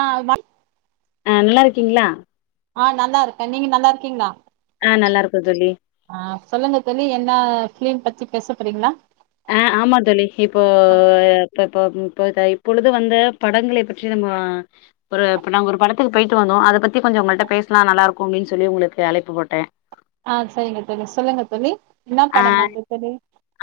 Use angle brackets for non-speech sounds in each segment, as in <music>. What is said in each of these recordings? ஆ வ ஆ நல்லாருக்கீங்களா ஆ நல்லாருக்கே நீங்க நல்லாருக்கீங்களா ஆ நல்லாருக்கே தோழி ஆ சொல்லுங்க தோழி என்ன ஃபிலிம் பத்தி பேசப்போறீங்களா ஆ ஆமா தோழி இப்போ இப்ப இப்ப இப்ப இப்பொழுது வந்து படங்களை பற்றி நம்ம ஒரு இப்ப நாங்க ஒரு படத்துக்கு போயிட்டு வந்தோம் அத பத்தி கொஞ்சம் உங்கள்ட்ட பேசலாம் நல்லா இருக்குன்னு சொல்லி உங்களுக்கு அழைப்பு போட்டே ஆ சரிங்க தோழி சொல்லுங்க தோழி என்னா ஆ படம் பாத்திங் தோழி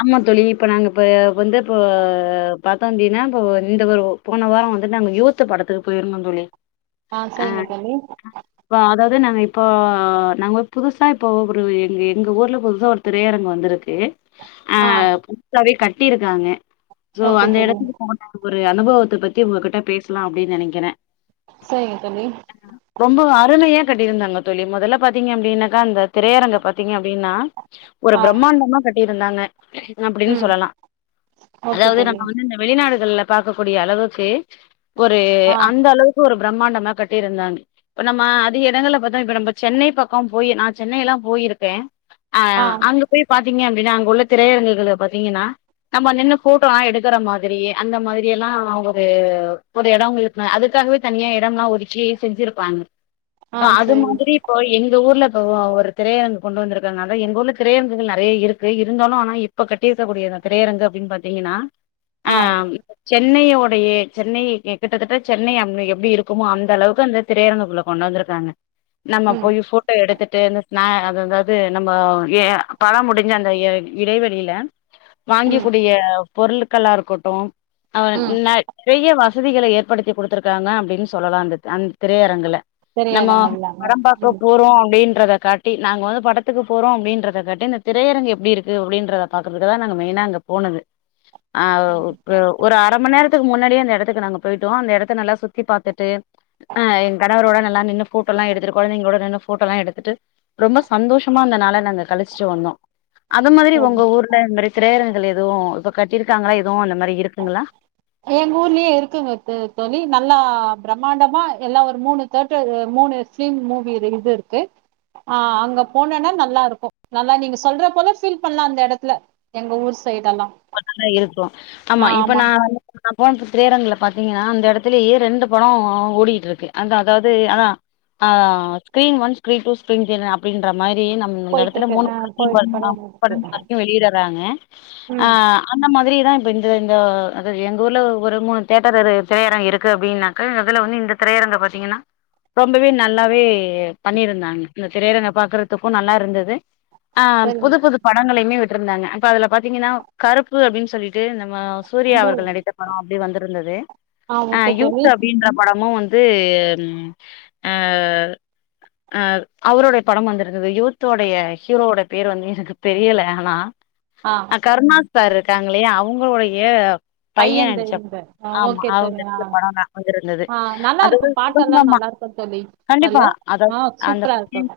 ஆமா தோழி இப்ப நாங்க இப்ப வந்து இப்ப பாத்தோம் அப்டீனா இப்ப இது ஒரு போன வாரம் வந்து நாங்க யூத்து படத்துக்கு போயிருந்தோம் தோழி ஆ செரிங்க தோழி இப்போ அதாவது நாங்க இப்போ நாங்க ஒரு புதுசா இப்போ ஒ ஒரு எங்க ஊர்ல புதுசா ஒரு திரையரங்கம் வந்துருக்கு ஆ புதுசாவே கட்டியிருக்காங்க சோ ஓகே அந்த தோழி எடத்துக்கு ஒரு அனுபவத்த பத்தி உங்ககிட்ட பேசலாம் அப்டின்னு நெனக்கறே சரிங்க தோழி ரொம்ப அருமையா கட்டியிருந்தாங்க தோழி மொதல்ல பாத்தீங்க அப்டின்னாக்க அந்த திரையரங்கம் பாத்தீங்க அப்டின்னா ஒரு ஆ பிரம்மாண்டமா கட்டியிருந்தாங்க நா அப்டின்னு ம் சொல்லலாம் ஓகே அதாவது தோழி நம்ம வந்து இந்த வெளிநாடுகள்ல பாக்கக்கூடிய அளவுக்கு ஒரு ஆ அந்த அளவுக்கு ஒரு பிரம்மாண்டமா கட்டியிருந்தாங்க இப்ப நம்ம அதிக எடங்கள்ல பாத்தோம் இப்ப நம்பச் சென்னை பக்கம் போய் நான் சென்னை எல்லாம் போயிருக்கே ஆ அங்க போய் பாத்தீங்க அப்டின்னா அங்க உள்ள திரையரங்குகள்ல பாத்தீங்கன்னா நம்ப நின்னு ஃபோட்டோலாம் எடுக்கற மாதிரியே அந்த மாதிரி எல்லாம் ஒரு ஒரு எடம் இருக்கு அதுக்காகவே தனியா எடம்லாம் ஒதுக்கி செஞ்சிருப்பாங்க ஆ அது சரி மாதிரி இப் இப்போ எங்க ஊர்ல இப்போ ஒரு திரையரங்கு கொண்டு வந்திருக்காங்க ஆனா எங்க ஊர்ல திரையரங்குகள் நெறைய இருக்கு இருந்தாலும் ஆனா இப்ப கட்டிருக்கக்கூடிய திரையரங்கு அப்டின்னு பாத்தீங்கன்னா ஆ ம் சென்னையோடைய சென்னை கிட்டத்தட்ட சென்னை அ எப்டி இருக்குமோ அந்த அளவுக்கு அந்த திரையரங்குக்குள்ள கொண்டாந்திருக்காங்க நம்ம ம் போய் ஃபோட்டோ எடுத்துட்டு ந அது எதாது நம்ம எ ஆ பட முடிஞ் அந்த இடைவெளில வாங்க ம் கூடிய பொருட்களா இருக்கட்டும் அவ ம் ந நிறைய வசதிகள ஏற்படுத்தி குடுத்துருக்காங்க அப்டின்னு சொல்லலா அந்த அந்த திரையரங்குல நம்மோ திரையரங்கம்லாங்க படம் பாக்க ம் போறோம் அப்டின்றத காட் டி நாங்க வந்து படத்துக்கு போறோ அப்படின்றத காட்டி இந்த திரையரங்கு எப்படி இருக்கு அப்படின்றத பாக்கறக்கு தா நாங்க மெயினா அங்கு போனது ஆ ஓ ஒரு அர மண்நேரத்துக்கு முன்னாடியே அந்த எடத்துக்கு நாங்க போயிட்டோ அந்த எடத்த நல்லா சுத்தி பாத்துட்டு ஆ என் கணவரோட நல்லா நின்னு போட்டோலா எடுத்துட்டு கொழந்தைகளோடு நின்னு போட்டோலா எடுத்துட்டு ரொம்ப சந்தோஷமா அந்தனால நாங்க கழச்சிட்டு வந்தோ அது மாதிரி உங்க ஊர்ல இது மாதிரி திரையரங்கங்கள் எதுவு இப்ப கட்டியிருக்காங்களா எதுவு அந்த மாரி இருக்குங்களா எங் ஊர்லயு இருக்குங்க தோழி நல்லா பிரமாண்டமா எல்லா ஒரு மூணு தேடர் மூணு சிலிம் மூவி இது இருக்கு ஆ அங்க போனேன்னா நல்லா இருக்கு நல்லா நீங்க சொல்ற போல ஃபீல் பண்ணலா அந்த எடத்துல எங்க ஊர் சைடு எல்லா மொதல்ல இருக்கு ஆமா இப்ப நா வந் நா போன திரையரங்கல பாத்தீங்கன்னா அந்த எடத்துலயே ரெண்டு பட ஓடிட் இருக்கு அந்த அதாவுது அதா ஆ screen one screen two screen three அப்டின்ற மாரி நம் இந்த போயிட்டு எடத்துல இருக்கு மூணு ஆ படத்தையு‌ போயிட்டு பாத்தீனா படம் மூணு இருக்கு படங்கள் வரிக்கு வெளியிடுறாங்க ம் அ அந்த மாதிரிதா இப்ப இந்த இந்த அது எங்க ஊர்ல ஒரு மூணு தேட்டர் இரு திரையரங்கு இருக்கு அப்டின்ன அ அதுல ஒன்னு இந்த திரையரங்க பாத்தீங்கன்னா ரொம்பவே நல்லாவே பண்ணியிருந்தாங்க இந்த திரையரங்க பாக்குறதுக்கு நல்லா இருந்தது அ சரிங்க புது புது படங்களையுமே விட்டுருந்தாங்க அப்ப அதுல பாத்தீங்கன்னா கருப்பு அப்டின்னு சொல்லி ட்டு நம்ம சூர்யா மூணு அவர்கள் நடித்த பட அப்டி வந்திருந்தது ஆ அ ஓகே தோழி யூத் அப்டின்ற படமு வந் து ம் ஆ அ அவருடைய படம் வந்திருந்தது யூத்தோடைய ஹீரோட பேர் வந்து எனக்கு தெரியல ஆனா <inaudible> ஆ கருணாஸ் சார் இருக்காங்களையா அவுங்களுடைய பைய பையன் நடிச்ச இந்த ஆ ஆமா ஓகே அவுங்க தோழி ஆ நடிச்ச படோ தா வந்திருந்தது ஆ நல்லா இருக்கு அதாவுது பாட்டெல்லா குடும்பமா நல்லா இருக்கு தோழி அதுல கண்டிப்பா அதோ ஆ அந்த சூப்பரா இருக்கு புட்டின்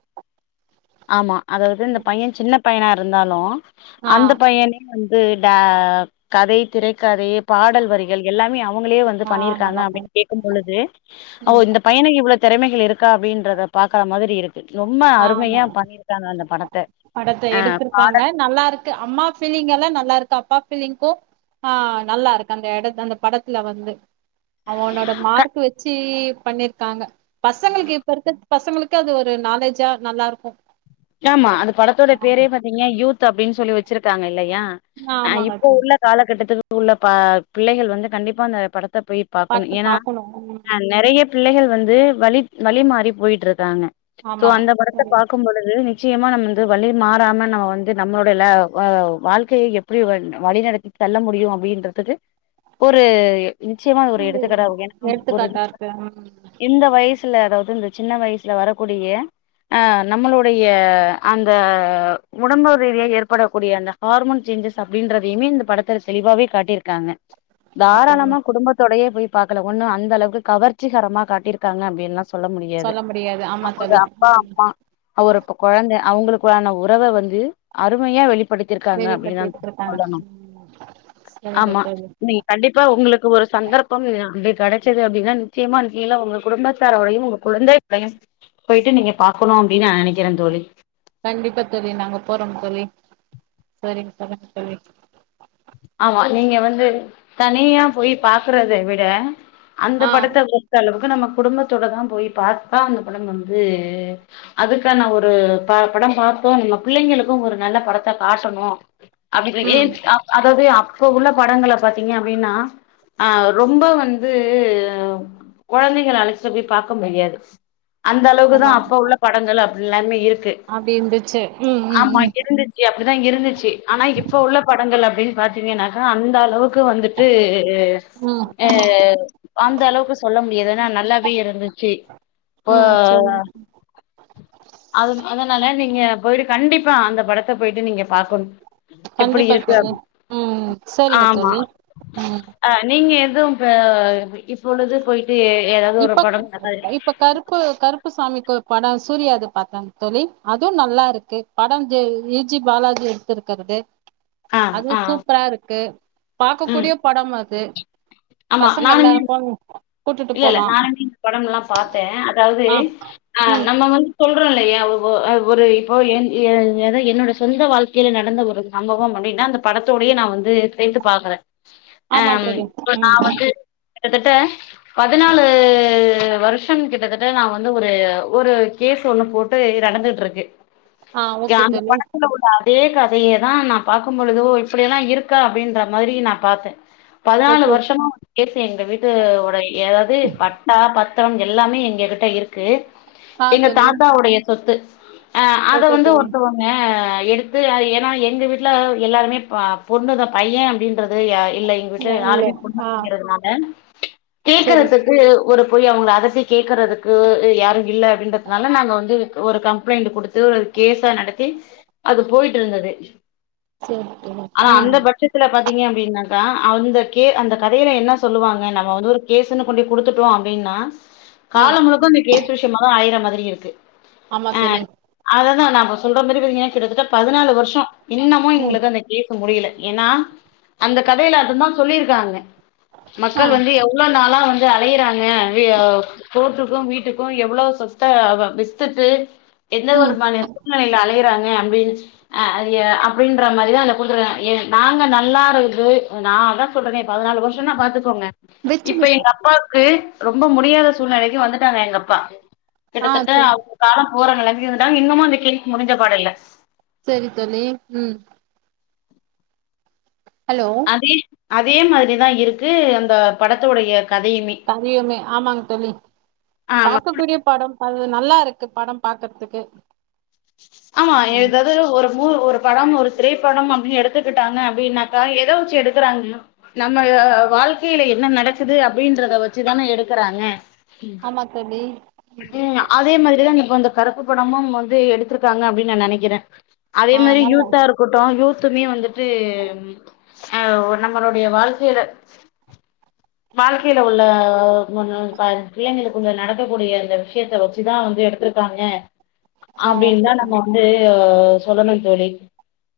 ஆமா அதாவுது இந்த பைய சின்ன பையனா இருந்தாலு ஆ அந்த பையனே வந் து ட கதை திரைக்கதை பாடல் வரிகள் எல்லாமே அவுங் அவுங்களே வந்து ஆ பண்ணிருக்காங்க நல்லா பண்ணி அப்டின்னு கேக்கு பொழுது ஒ இந்த பையனுக்கு இவ்ளோ திறமைகள் இருக்கா அப்டின்றத பாக்குற மாதிரி இருக் கு ரொம்ப ஆ அருமையா ந- பண்ணிருக்காங்க அந்த படத்த படத்த ஆ எடுத்திருக்காங்க பாடல் நல்லா இருக் கு அம்மா பீலிங் எல்லா நல்லா இருக்கு அப்பா பீலிங்கோ ஆ நல்லா இருக்கு அந்த எடத் அந்த படத்துல வந்து அவனோட மார்க் வச்சீ பண்ணிருக்காங்க பசங்களுக்கு இப்ப இருக்க பசங்களுக்கு அது ஒரு நாலேஜா நல்லா இருக்கு யாமா அந்த படத்தோட பேரே பாத்தீங்கா யூத் அப்டின்னு சொல்லி வச்சிருக்காங்க இல்லையா அ ஆமாங்க இப்போ தோழி உள்ள காலகட்டத்துக்கு உள்ள ப பிள்ளைகள் வந்து கண்டிப்பா அந்த படத்த போய் பாக்கணு பாத்து ஏனா பாக்கணு ம் அ நெறைய பிள்ளைகள் வந்து வழி வழி மாறி போயிட் இருக்காங்க சோ ஆமா அந்த படத்த தோழி பாக்கு போழுது இது நிச்சயமா நம்ம வந்து வழி மாறாம நம்ம வந்து நம்மளுடைய ல வ வாழ்க்கையை எப்படி வழிநடத்தி தொல்ல முடியு அப்டின்றதுக்கு ஒரு நிச்சியமா இது ஒரு எடுத்துக்கடா இருக்கு ஏனா ஒரு எடுத்துக்காட்டா இருக்கு ம் இந்த வயசுல அதாவுது இந்த சின்ன வயசுல வரக்கூடிய அ நம்மளோ டைய அந்த உடம்புறிதியா எர்படகூடிய அந்த ஹார்மோன் சேஞ்சஸ் அப்டின்றதையுமே இந்த படத் தெளிவாவே காட்டியிருக்காங்க ஆமா தோழி தாராளமா குடும்பத்தோடையே போய் பாக்கல ஒன்னு அந்த அளவுக்கு கவர்ச்சிகரமா காட்டியிருக்காங்க அப்டின்னுலா சொ சொல்ல முடியாது முடியாது ஆமா அவுங்க தோழி அப்பா அம் மா அவருக்கு கொழந்த அவங்களுக்குள்ளான உறவ வந்து அருமையா வெளி படித்திருக்காங்க வெளிப்பட்டு அப்படினுதா எடுத்திருக்காங்க சொல்லணு ம் சரிங்க ஆமா தோழி நீ கண்டிப்பா உங்களுக்கு ஒரு சந்தர்ப்பம் அப்டி கிடைச்சது அப்படின்னா நிச்சயமா நீலா உங்க குடும்பத்தரோடையும் உங்க குழந்தை போயிட்டு நீங்க பாக்கணு அப்படின்னு நா நினைக்கிறே தோழி கண்டிப்பா தோழி நாங்க போறோம் தோழி சரிங்க சொல்லுங்க தோழி ஆமா நீங்க வந்து தனியா போய் பாக்கறதை விட அந்த ஆ படத்த பொறுத்த அளவுக்கு நம்ம குடும்பத்தோடதா போய் பாத்தா அந்த படம் வந்து அதுக்கான ஒரு ப படம் பாத்தோம் நம்ம பிள்ளைங்களுக்கு ஒரு நல்ல படத்த காட்டணு அதுக்கு ஏஜ் ம் அ அதாவது அப்ப உள்ள படங்கள பாத்தீங்க அப்படின்னா ஆ ரொம்ப வந்து குழந்தைகள அழைச்சிட்டு போய் பாக்க முடியாது அந்த அளவுக்குதா ஆமா அப்ப உள்ள படங்கள் அப்டி எல்லாமே இருக்கு அப்டி இருந்துச்சு ம் ம் ஆமா ம் இருந்துச் சு அப்டிதா இருந்துச்சி ஆனா இப்ப உள்ள படங்களப் எப்டின்னு பாத்தீங்கன்னாக்கா அந்த அளவுக்கு வந்துட்டு ம் ஆ அந்த அளவுக்கு சொல்ல முடியாது ஏன்னா நல்லாவே இருந்துச்சி ப்பா ம் சரி அது அதனால நீங்க போயிட்டு கண்டிப்பா அந்த படத்த போயிட்டு நீங்க பாக்கணு எப்டி கண்டிப்பா இருக்கு தோழி அப் ம் சரிங்க ஆமா தோழி ம் அ நீங்க எதுவு இப்ப இப்ப உள்ளது போயிட் ட்டு எதாவது ஒரு இப்ப படம் <inaudible> இப்ப கருப்பு கருப்பு சாமிக்கு படம் சூர்யாது பாத்தே தோழி அதுவு நல்லா இருக்கு படம் இ ஜி பாலாஜி எடுத்திருக்கிறது ஆ அதுவு ஆ சூப்பரா இருக்கு பாக்க ம் கூடிய படம் அது ஆமா பசங்கல்லா நானுமே போங்க கூட்டுட் இல்ல இல்ல நானுமே இந்த படம்லா பாத்தே அதாவது ஆ ஆ ம் நம்ம வந்து சொல்றோ இல்லையா ஒ ஒரு இப்போ என் ஏது என்னோட சொந்த வாழ்க்கையில நடந்த ஒரு சம்பவம் அப்படின்னா அந்த படத்தோடையே நா வந்து சேத்து பாக்குறே ஆ ஆமா தோழி இப்ப நா ம் வந்து கிட்டத்தட்ட பதினாலு வருஷம் கிட்டத்தட்ட நா வந்து ஒரு ஒரு கேஸ் ஒண்ணு போட் ட்டு நடந்துட்டுருக்கு ஆ ஜா ஓகே அந்த தோழி படத்துல இப்ப அதே கதையை தா நா பாக்கும் பொழுதோ இப்படியெல்லா இருக்கா அப்படின்ற மாரி நா பாத்தே பதினாலு ஓகே வருஷமா கேஸ் எங்க வீட்டுவுடை எதாவது பட்டா பத்தரம் எல்லாமே எங்ககிட்ட இருக்கு ஆ எங்க தோழி தாத்தாவுடைய சொத்து ஆ அத ஓகே வந்து தோழி ஒருத்தவ னா எடுத்து ஏன்னா எங்க வீட்ல எல்லாருமே பொண்ணுதா பைய அப்படின்றது யா இல்ல எங்க வீட்ல இல்ல நாலுமே பொண்ணு ஆ அப்படிங்கறதுனால சரி கேட்கறதுக்கு ஒரு போய் அவுங்க அதட்டி கேட்கறதுக்கு யாரு இல்லை அப்படின்றதுனால நாங்க வந்து ஒரு கம்ப்ளைண்ட் குடுத்து ஒரு கேஸா நடத்தி அது போயிட்டு இருந்தது சேரி தோழி ஆனா ம் அந்த பட்சத் துல பாத்தீங்க அப்டின்னாக்கா அந்த கே அந்த கதையில என்ன சொல்லுவாங்க நம்ம வந்து ஒரு கேஸ்ன்னு கொண்டி குடுத்துட்டோ அப்படின்னா ஆ காலம் முழுக்க அந்த கேஸ் விஷயமாதா அழையிற மாரி இருக்கு ஆமா சோழி அததா நா இப்ப சொல்ற மாரி பாத்தீங்கன்னா கிட்டத்தட்ட பதினாலு வருஷோ இன்னமு ம் எங்களுக்கு அந்த கேஸ் முடியல ஏன்னா அந்த கதையில அத தா சொல்லியிருக்காங்க ஆ மக்கள் வந்து எவ் இவ்ளோ நாளா வந்து அலையறாங்க கோர்ட்டுக்கு வீட்டுக்கு எவ்ளோ சொத்த அவ வித்துட்டு எந்த ஒரு ம் மனி சூழ்நலையில அலையறாங்க அப்டின்னுச்சிக் ஆ அது அப்டின்ற மாதிரி அந்த குடுத்துருக்கா எ நாங்க நல்லா இருந்து நா அதா சொல்றனே பதினாலு வருஷோனா பாத்துக்கோங்க இப்ப வெச்சுடு சா எங்க அப்பாக்கு ரொம்ப முடியாத சூழ்நலைக்கு வந்துட்டாங்க எங்க அப்பா ஆ கிட்டத்தட்ட சேரி அவுங்க காலோ போற நெலமைக்கு வந்துட்டாங்க இன்னமு அந்த கேஸ் முடிஞ்ச பாடு இல்ல செரி தோழி ம் ஹலோ அதே அதே மாத்ரிதா இருக்கு அந்த படத்தோடய கதயுமே கதையுமே ஆமாங் தோழி ஆ பாக்க கூடிய படோ அது நல்லாருக்கு படம் பாக்கற்துக்கு ஆமா எதாவ் ஒரு மூவ் ஒரு படம் ஒரு திரைப்படம் அப்டின்னு எடுத்துக்கிட்டாங்க அப்படின்னாக்கா எத வச்சு எடுக்கறாங்க நம்ம வாழ்கையில என்ன நடக்குது அப்டின்றத வச்சிதான எடுக்குறாங்க ஆமா தோழி ம் அதே மாதிரிதா இப்ப இந்த கருப்பு படமு வந்து எடுத்துருக்காங்க அப்டின்னு நா நெனைக்குற அதே ஆ மரி நல்லா யூத்தா இருக் கூட்டோ யூத்துமே வந்துட்டு அ நம்மளுடய வாழ்க்கையில வாழ்க்கையில உள்ள பாதி பிள்ளைங்களுக்குள்ள நடக்கக்கூடிய அந்த விஷயத்த வச்சுதா வந்து எடு திருக்காங்க ஆ அப்டின்னு ஓகே தா தோழி நம்ம வந்து சொல்லணு தோழி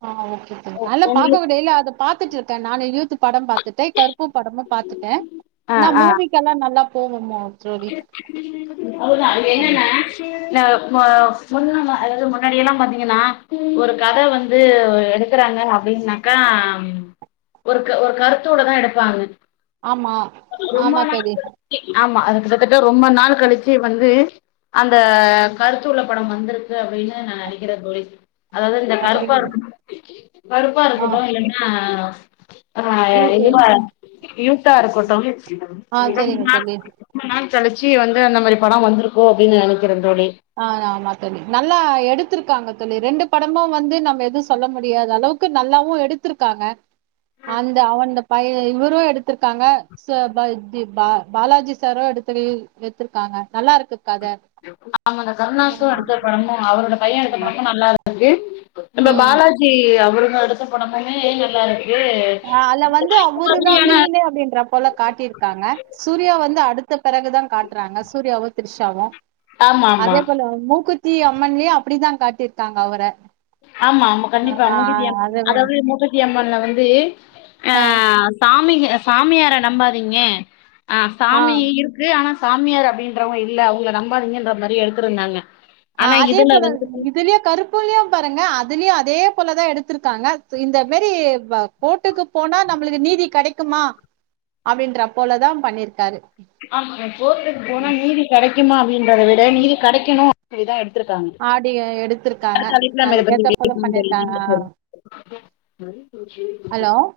ஆ ஓகே தோழி நல்ல உங்களுக்கு பாக்ககு டெய்லி அத பாத்துட்டு இருக்க நானு யூத்து படம் பாக் திட்டைய் கருப்பு படமு பாத்துட்ட நா மூவிக்கல்லா நல்லா போவோமோ தோழி அது ஆமா என்னண்ணா ந மூ முன்னனா அதாவது முன்னாடில்லா பாத்தீங்கன்னா ஒரு கத வந்து எடு எடுக்கறாங்க அப்டின்னாக்கா ஒரு ஒரு கருத்தோட தா எடுப்பாங்க ஆமா ஆமா தோழி ஆமா அது கிட்டத்தட்ட ரொம்ப நாள் கலிச்சு வந்து அந்த கருத்துள்ள படம் வந்துருக்கு அப்டின்னு நா நெனைக்குற தோழி அதாவது இந்த கருப்பா இரு அப்படிங்களா கருப்பா ஆ இருகட்டு இல்லன்னா ஆ யூத்து அதுவா யூத்தா இருக்கட்டோ ஆ சரிங்க தோழி ரொம்ப நாள் கலிச்சி வந்து அந்த மாரி படொ வந்துருக்கோ அப்டின்னு நெனைக்குற தோழி ஆ ஆமா தோழி நல்லா எடுத்துருக்காங்க தோழி ரெண்டு படமு வந்து நம்ம எது சொல்ல முடியாத அளவுக்கு க்கு நல்லாவு எடுத்துருக்காங்க அந்த அவந்த பைய இவரு எடுத்துருக்காங்க சர் தா இது பா பாலாஜி சாரோ எடுத்துரு எத்துருக்காங்க நல்லாருக்கு கத ஆமாங் அந்த கருணாசு எடுத்த படமு அவரோட பைய எடுத்த ஆமா படமு நல்லாருக்கு நம்ப ம் பாலாஜி அவருங்க எடுத்த படமுமே நல்லாருக்கு ஆ அல்ல வந்து அவருதா மெய்னே அப்டின்றா போல காட்டிருக்காங்க சூர்யா வந்து அடுத்த பெறகுதா காட்றாங்க சூர்யாவு திரிஷாவு ஆமா ஆமா அதே போல மூக்குத்தி அம்மன்லயு அப்டிதா காட்டிருக்காங்க அவர ஆமா ஆமா கண்டிப்பா ஆ மூக்குத்தி அம்மன் அதவே அதாவது மூக்குத்தி அம்மன்ல வந்து அ சாமிங்க சாமியார நம்பாதீங்க அ ஆ சாமிய இருக் க்கு ஆனா சாமியார் அப்டின்றவங்க இல்ல அவங்கள நம்பாதிங்கன்ற மாரி எடுத்துருந்தாங்க ஆ ஆனா அதே இதுல போல வந்துட்டு இதுலயு கருப்புலயு பாருங்க அதுலயு அதே போலதா எடுத்துருக்காங்க இந்த மேரி கோட்டுக்கு போனா நம்மளுக்கு நீதி கெடைக்குமா அப்டின்றா போலதா பண்ணிருக்காரு ஆமா கோர்ட்க்கு போனா நீதி கெடைக்குமா அப்டின்றத விட நீதி கெடைக்கணு அப்டிதா எடுத்துருக்காங்க ஆடியோ எடுத்திருக்காங்க அதுக்கேத்த போல பண்ணிருக்காங்க <inaudible> ஹலோ